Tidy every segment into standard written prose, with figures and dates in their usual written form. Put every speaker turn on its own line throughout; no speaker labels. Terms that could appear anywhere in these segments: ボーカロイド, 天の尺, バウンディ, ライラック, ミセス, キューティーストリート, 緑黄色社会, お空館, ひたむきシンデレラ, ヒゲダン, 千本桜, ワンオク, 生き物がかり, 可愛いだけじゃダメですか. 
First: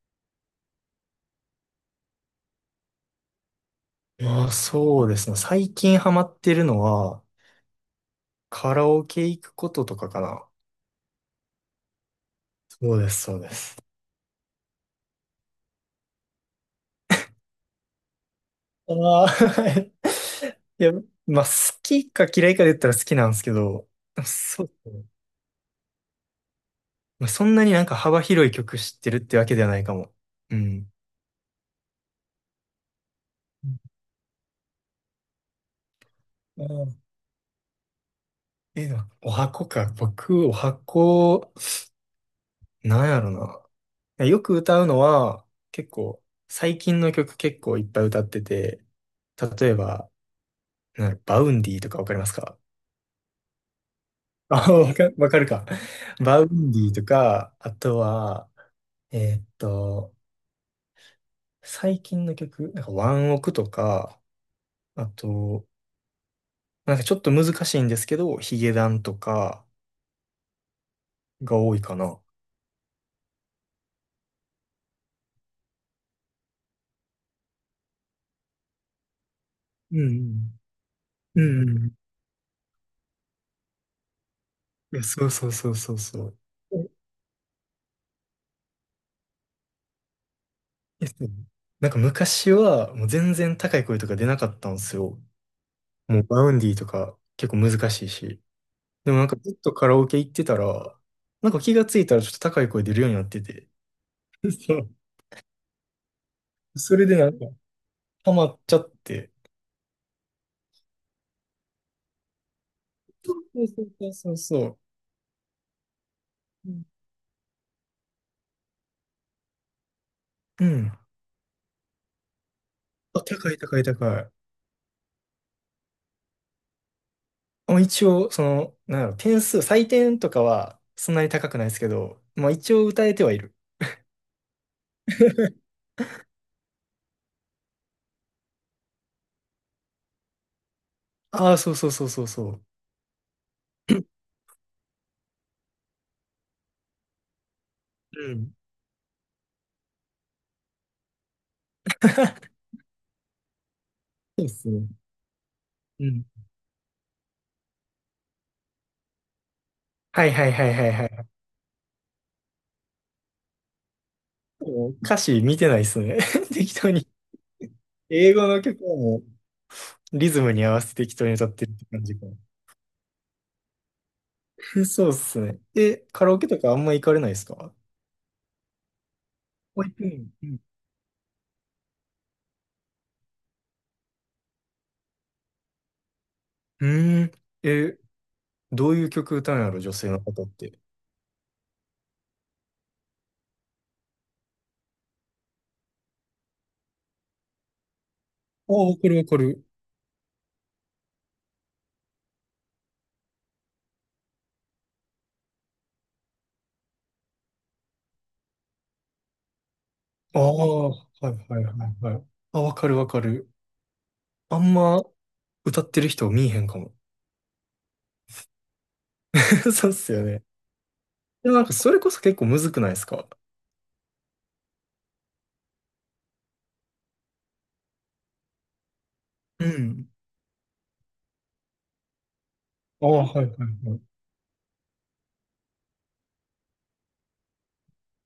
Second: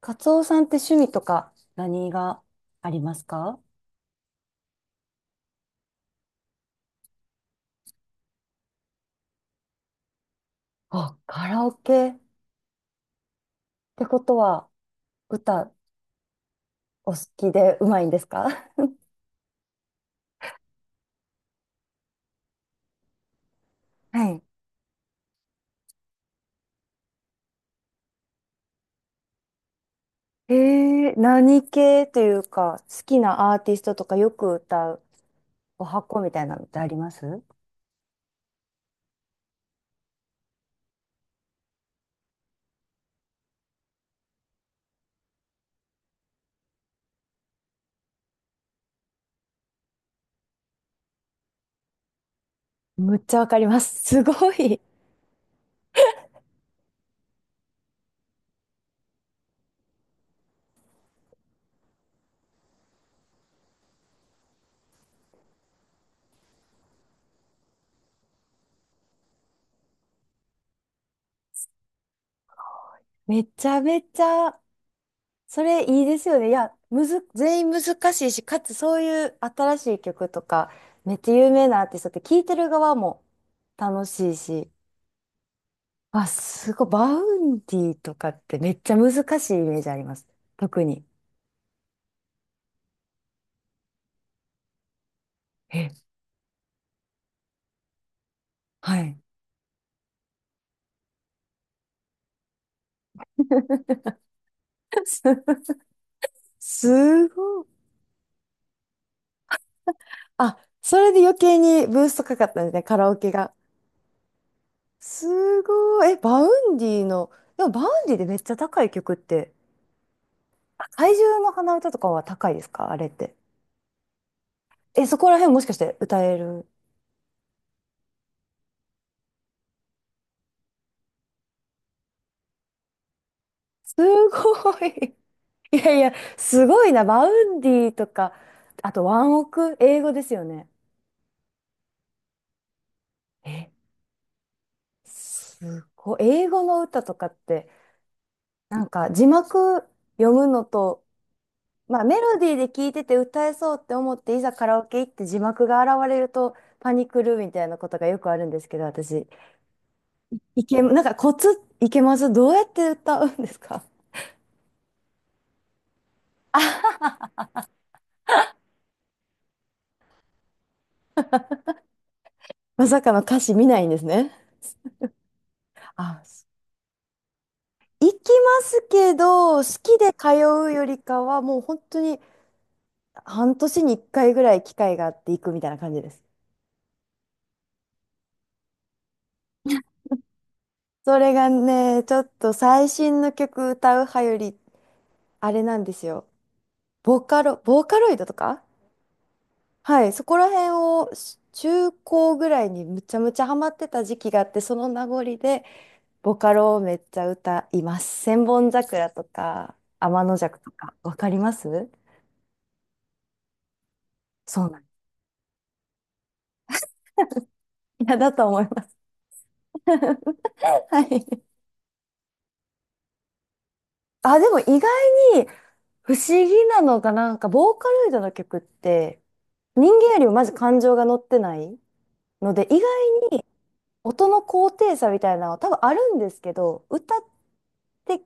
カツオさんって趣味とか何がありますか？
まあ、そうですね。最近ハマってるのは、カラオケ行くこととかかな。
あ、カラオケっ
そうです、そうです。
てことは歌お好きでうまいんですか？
ああ、いや、まあ、好きか嫌いかで言ったら好きなんですけど、
はい。
そうですね。まあ、そんなになんか幅広い曲知ってるってわけではないかも。うん。
何系というか、好きなアーティストとかよく歌う、お箱みたいな
あ
のってあり
ー、
ます？
え、でもお箱か。僕、お箱、なんやろな。よく歌うのは、結構、最近の曲結構いっぱい歌ってて、例えば、なんだろう、バウンディとかわかりますか？
むっちゃわかります。すご
あ、
い。
わかるか。バウンディとか、あとは、えーっと、最近の曲、なんかワンオクとか、あと、なんかちょっと難しいんですけど、ヒゲダンとかが多いかな。
めちゃめちゃ、それいいですよね。いや、むず、全員難しいし、かつそういう新し
う
い曲と
ん
か、めっちゃ
うん。
有
う
名
んう
なアー
ん。
ティストって聴いてる側も楽しいし、
いや、そうそうそうそうそ
あ、
う。
す
え
ごい。バウンディとかってめっちゃ難しいイメージあります。特に。
え、そう、なんか昔はもう全然高い声とか出なかったんですよ。
え、
もうバウンディとか結構難しいし。
は
でも
い。
なんかずっとカラオケ行ってたら、なんか気がついたらちょっと高い声出るようになってて。そう。
す、
それでな
す
んか、
ごい。
ハマっちゃって。
あ、それで余計にブーストかかったんですね、カラオケ
そ
が。
うそうそうそうそ
すごい。え、バウ
う。う
ン
ん。
ディの、でもバウンディでめっちゃ高い曲って、
う
あ
ん。
怪獣の花歌とかは高いですかあれっ
あ、
て。
高い高い高い。
え、そこら辺もしかして歌える？
まあ、一応、その、なんだろう、点数、採点とかはそんなに高くないですけど、まあ一応歌えてはいる。
すごい。いやいや、すごいな。バウンディとか、あとワンオク、英語ですよね。
ああ、そうそうそうそうそう。
えすごい。英語の歌とかって、
うん。
なんか字幕読むのと、まあメ ロ
そ
ディーで聞いてて歌えそうって思って、い
うで
ざカ
す
ラオ
ね。
ケ行って字幕が
う
現れ
ん。
るとパニクるみたいなことがよくあるんですけど、私。
はいはい
い
はい
け、
はい
なん
は
か
い。
コツいけます？どうやって歌うんですか？
もう歌詞見てないっすね。適当
あ、
に。英語の曲はもうリズムに合わせて適当に歌ってるって感じか。
まさかの歌詞見ないんですね。
そうっすね。え、
あ、
カラオケとかあんま行かれないですか？
行きますけど、好
保育
きで
園。
通
うん。
うよりかは、もう本当に半年に1回ぐらい機会があって行くみたいな感じです。
うーん、え、どういう曲歌うんやろ、女性の方って。
それがね、ちょっと最新の曲歌う派より、あれなんですよ。ボカロ、ボーカロイドとか
ああ、わかるわかる。
はい、そこら辺をし中高ぐらいにむちゃむちゃハマってた時期があって、その名残で、ボカロをめっちゃ歌います。千本桜とか、天の
あ
尺と
あ、は
か、わ
い
かりま
はいは
す？
いはい。あ、わかるわかる。あ
そう
ん
なん。
ま歌ってる人見えへんかも。
いや、だと思います。
そうっすよね。
はい。
でもなんかそれこそ結構むずくないですか？
あ、でも意外に不思議なのが、なんか、ボーカロイドの曲って、
う
人
ん。
間よりもまず感情が乗ってないので、意
ああ、
外
はいはいはい。
音の高低差みたいなのは多分あるんですけど、歌って、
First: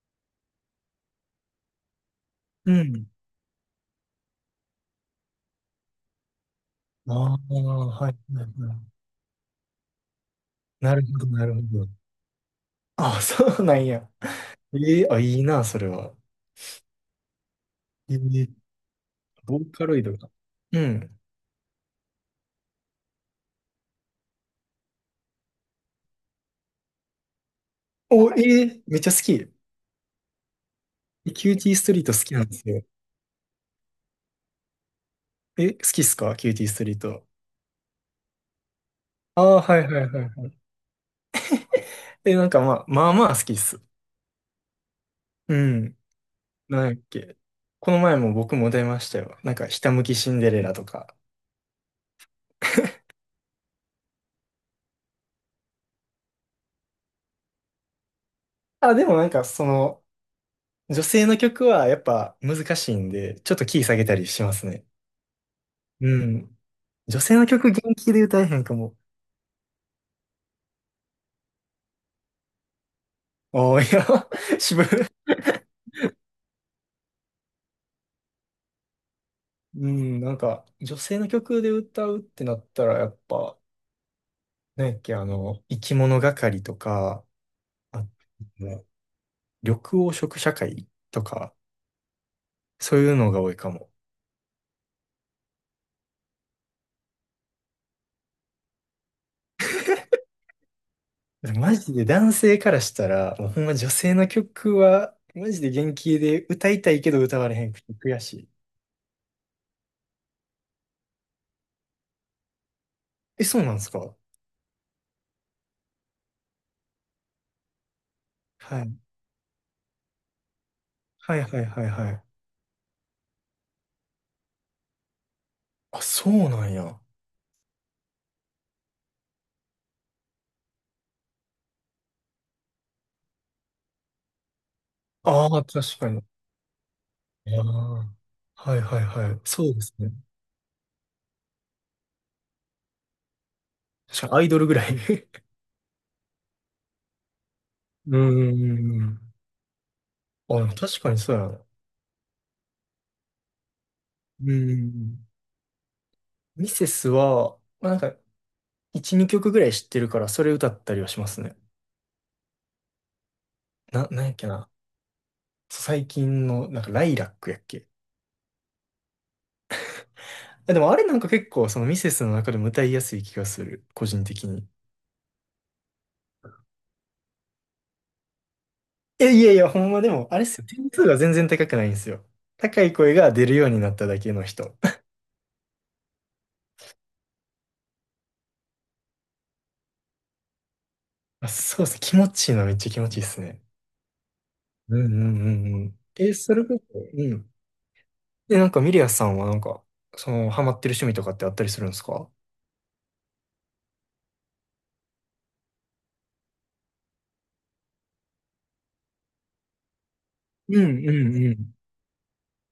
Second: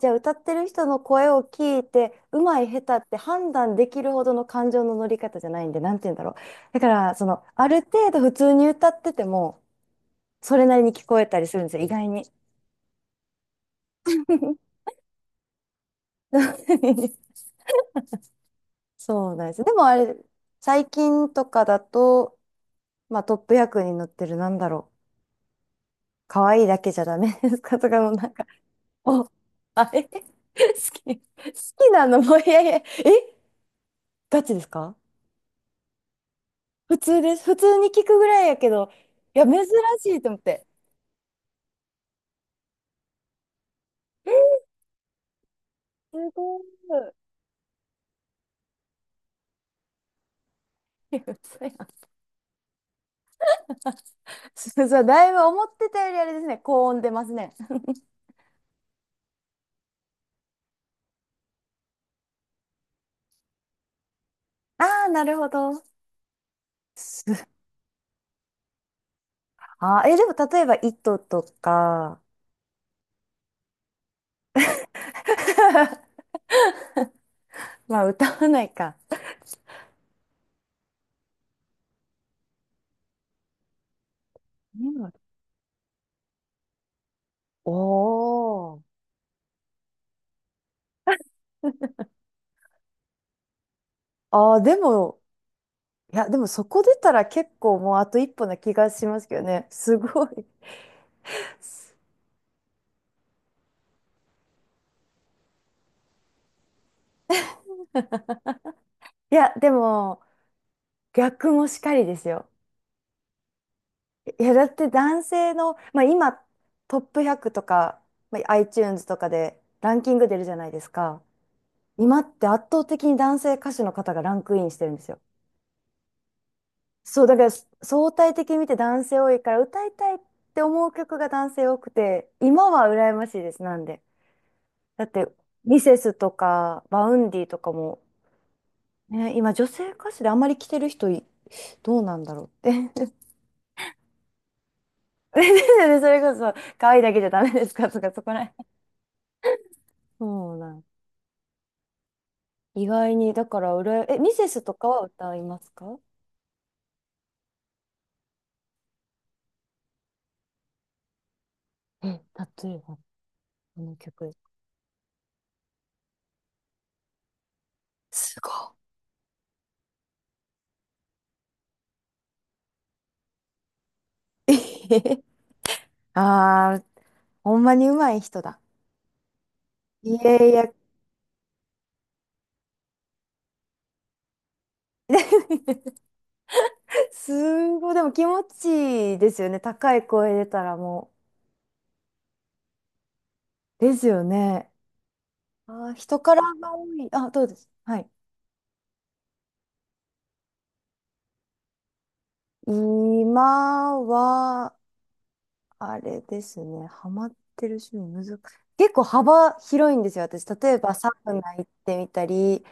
じゃあ歌ってる人の声を聞いて、うまい
う
下手
ん。
って判断できるほどの感情の乗り方じゃないんで、なんて言うんだろう。だから、
あ
そ
あ、は
の、
い
あ
は
る
い
程
はい。
度普通に歌ってても、それなりに
なる
聞
ほ
こ
ど
えたり
なる
す
ほ
るんですよ、意
ど。
外に。
ああ、そうなんや。ええ、あ、いいな、それは。ええ、
そうなんで
ボ
す。
ー
でも
カ
あ
ロイド
れ、
が。う
最
ん。
近とかだと、まあトップ役に載ってるなんだろう。可愛いだけじゃダメですかとかのなん
お、
か、
ええ、めっちゃ好
お、
き。え、
あれ好き、好
キューティース
き
トリー
な
ト好
の
き
もう
なん
い
で
やい
す
や、
よ。
えガチですか？
え、好きっすかキューティーストリ
普
ー
通
ト。
です。普通に聞くぐらいやけど、い
あ
や、
あ、
珍
はいは
し
いは
いと
い
思っ
はい。
て。
え、なんかまあ、まあまあ好きっす。うん。
すごい。
なんやっけ。この前も僕も出ましたよ。なんか、ひたむきシンデレラとか。
いや嘘やん。そうそう、だいぶ思ってたよりあれですね、高音出ますね。
あ、でもなんか、その、女性の曲はやっぱ難しいんで、ちょっとキー下げたりします
あ
ね。
あ、なるほど。
うん。女性
す
の曲元気で歌えへんかも。
あー、え、でも例えば、糸とか、
おー、いや、渋い。
まあ、歌わないか。
うん、なんか、女性の曲で歌うってなったら、やっぱ、なんやっ
お
け、あの、生き物がかりとか、あと
おー。
緑黄色社会とか、そういうのが多いかも。
あー、でも、いや、でもそこ出たら結構もうあと一歩な気がしますけどね。すごい。
マ ジで男性からしたら、もうほんま女性の曲は、マジで元気で歌いたいけど歌われへんくて悔しい。
いや、でも、逆もしかりですよ。
え、そうなんですか？
いや、だって男性の、まあ、今トップ100とか、まあ、
はい。
iTunes とかでランキング出るじゃないですか。
はいはいはいは
今っ
い。
て圧倒的に男性歌手の方がランクインしてるんですよ。
あ、そうなんや。
そう、だから相対的に見て男性多いから歌いたいって思う曲が男性多くて、今は羨ましいです、なんで。だって、
ああ、
ミセ
確か
ス
に。
とか、バウンディと
あ
かも、
あ。はいはいは
ね、
い。
今女
そうで
性
す
歌
ね。
手であんまり来てる人い、どうなんだろうって。
確かにアイドルぐらい。
そ れこそ、可愛いだけじゃダメですかとか、
うー
そこらへん。
ん。
そ
あ、
う
で
な
も
ん
確かにそうやな。う
意外に、だから、うらえ、ミセ
ー
スとかは
ん。
歌いますか？う
ミセスは、まあ、なんか、1、2曲ぐらい知ってるから、それ歌ったりはしますね。
ん、例えば、この
なんやっ
曲。
けな。そう最近の、なんか、ライラックやっけ。
すごい。
あ、でもあれなんか結構、そのミセスの中でも歌いやすい気がする。個人的に。
ああ、ほんまに上手い人だ。
え、いやいや、ほんまで
い
も、
や
あれっ
い
すよ。
や、
点数が全然高くないんですよ。高い声が出るようになっただけの人。
すごい。でも気持ちいいですよね。高い声出たらも
あ、そうっす。気持ちいいのはめっちゃ気持ちいいっすね。
うですよね。
うんうんう
あ
んう
ー、
ん。
人
え、
から
それ
が
こ
多
そ、
い。
う
あ、どう
ん。
です。はい。
で、なんかミリアさんはなんか、その、ハマってる趣味とかってあったりするんですか？
今は、あれですね。ハマってる趣味難しい。結構幅広いんですよ、私。例
う
えばサ
んう
ウ
ん
ナ
う
行っ
ん。
てみたり、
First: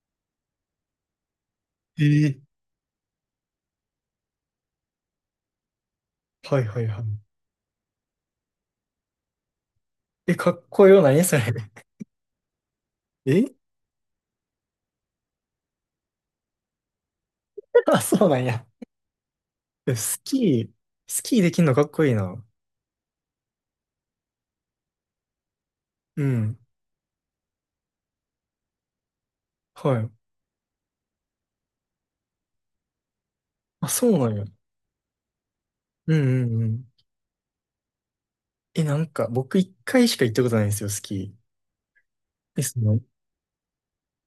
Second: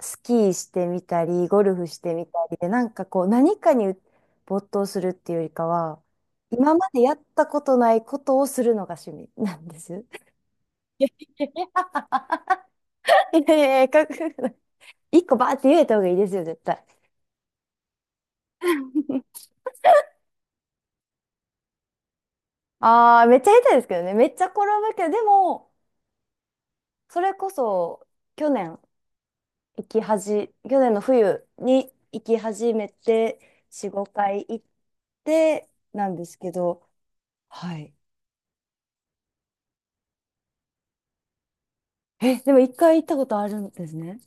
スキーしてみたり、ゴルフしてみた
ええ、
りで、なんかこう、何かに没頭するっていうよりかは、
はい
今
はい
ま
は
で
い。
やったことないことをするのが趣味なんです。
え、かっこよな い？ それ。
い やい
え、
やいや、かっこよくない？一個バーって言えた方がいいですよ、絶対。
あ、そうなんや。えスキー、スキーできんのかっこいいな。
ああ、めっちゃ下手ですけどね。めっちゃ転ぶけど、でも、
うん。
それこそ、去年、行
は
き
い。
はじ、去年の冬に行き始めて、
あ、
4、
そうな
5
んや。
回行って、なん
う
です
んう
け
んう
ど、
ん。
はい。
え、なんか、僕一回しか行ったことないんですよ、スキー。
え、でも
で
一
そ
回
の、
行ったことあるんですね。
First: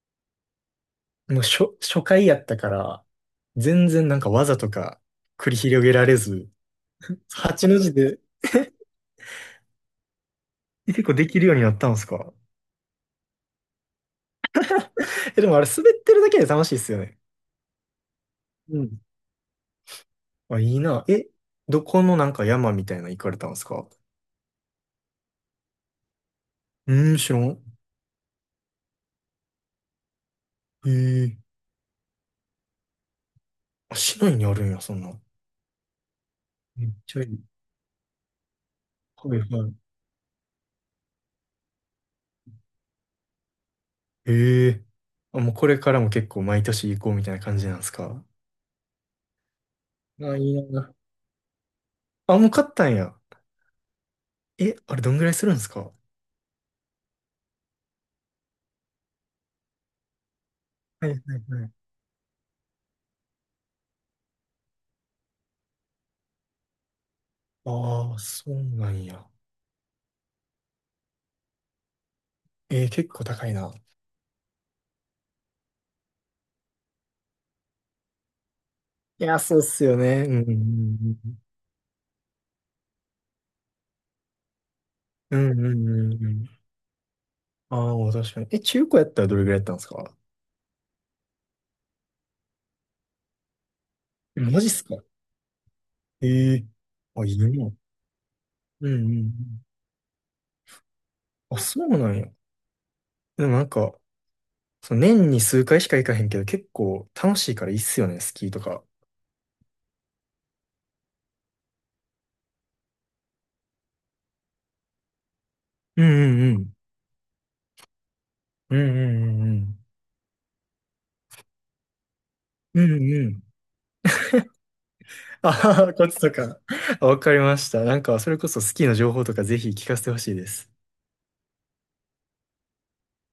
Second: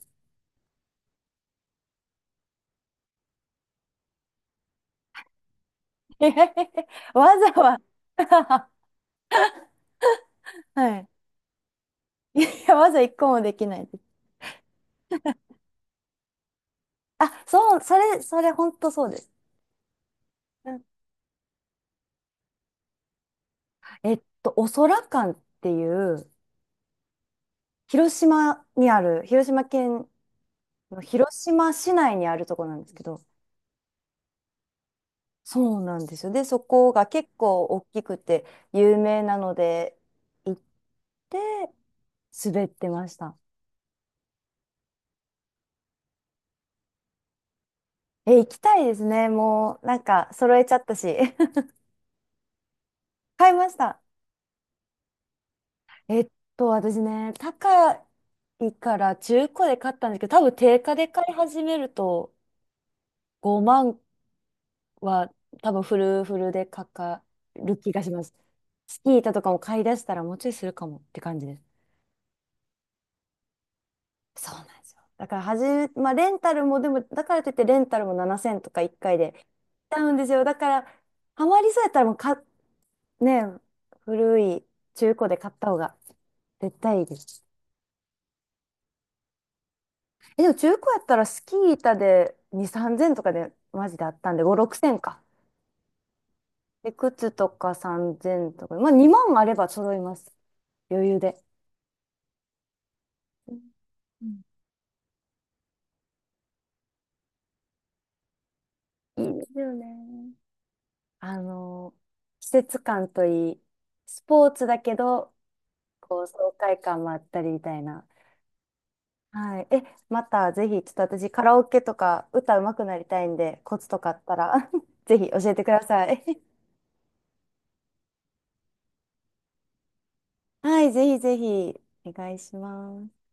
もう初、初回やったから、全然なんか技とか繰り広げら れ
えへへ
ず、
へわざ
8の
わ、
字で、え
は
結
い。
構できるようになったんですか？
いや、わざ一個もできないです。
え、でもあれ滑ってるだけで楽しいっすよね。
あ、そう、それ、本
う
当
ん。
そうです。
あ、い
う
い
ん
な。え、どこのなんか山みたいなの行かれたんですか？
えっと、お空館っていう、
うーん、知らん。
広島にある、広島県
へ
の広
え。
島市内にあるところなんですけど、
あ、市内にあるんや、そんな。
そうなんですよ。で、そ
めっ
こが
ちゃい
結
い。
構大きくて有名
は
な
い
の
はい。
で、行って滑ってました。
へえ。あ、もうこれからも結構毎年行こうみたいな感じなんですか？
え、行きたいですね。もう、なんか、
あ、いい
揃えちゃった
な。
し。
あ、もう買ったんや。
買いました。
え、あれどんぐらいするんですか？は
えっ私ね、高いから中古で買ったんですけど、多分定価
い
で
はい
買い始
はい。
めると5万は多分フルフルでかかる気がし
ああー、
ます。
そうな
ス
ん
キー
や。
板とかも買い出したらもうちょいするかもって感じです。
えー、結構高いな。
そうなんですよ。だからはじめ、まあレンタルもでも、だからといってレンタルも7,000とか1回
い
で
や、そうっすよ
買うん
ね。
で
う
す
ん
よ。
う
だから、
ん
ハマりそうやったらもうか、ね、古い中古
う
で
ん
買っ
うん。
た
う
方
ん
が
うんうんうん。
絶対いいです。
ああ、確かに。え、中古やったらどれぐらいやったんですか？
え、でも中古やったらスキー板で2、3,000とかでマジであったん
え
で、5、
マジっすか？
6,000か。
ええ、
で、
あ、
靴
いいな。う
とか
ん
3,000とか、ま
う
あ
んう
2
ん。
万あれば揃います。余裕で。
あ、そうなんや。で
う
もなんか、
ん
その年に数回しか行かへんけど、結構楽しいからいいっすよね、スキーとか。
いいでねすよね。あのー季節感といい、スポーツだけど、
うん
こ
う
う
ん
爽
うん。
快感もあったりみたいな。
うんうんうんう
はい。
ん。
え、またぜひ、ちょっと私カラオケとか歌うま
う
く
ん
なりた
う
いん
ん。
で、コツとかあったら ぜひ教
あ
えてくだ
はは、コ
さ
ツと
い。
か。あ、わかりました。なんか、それこそスキーの情報とかぜひ聞かせてほしいで す。
はい、ぜひぜひ、お願いします。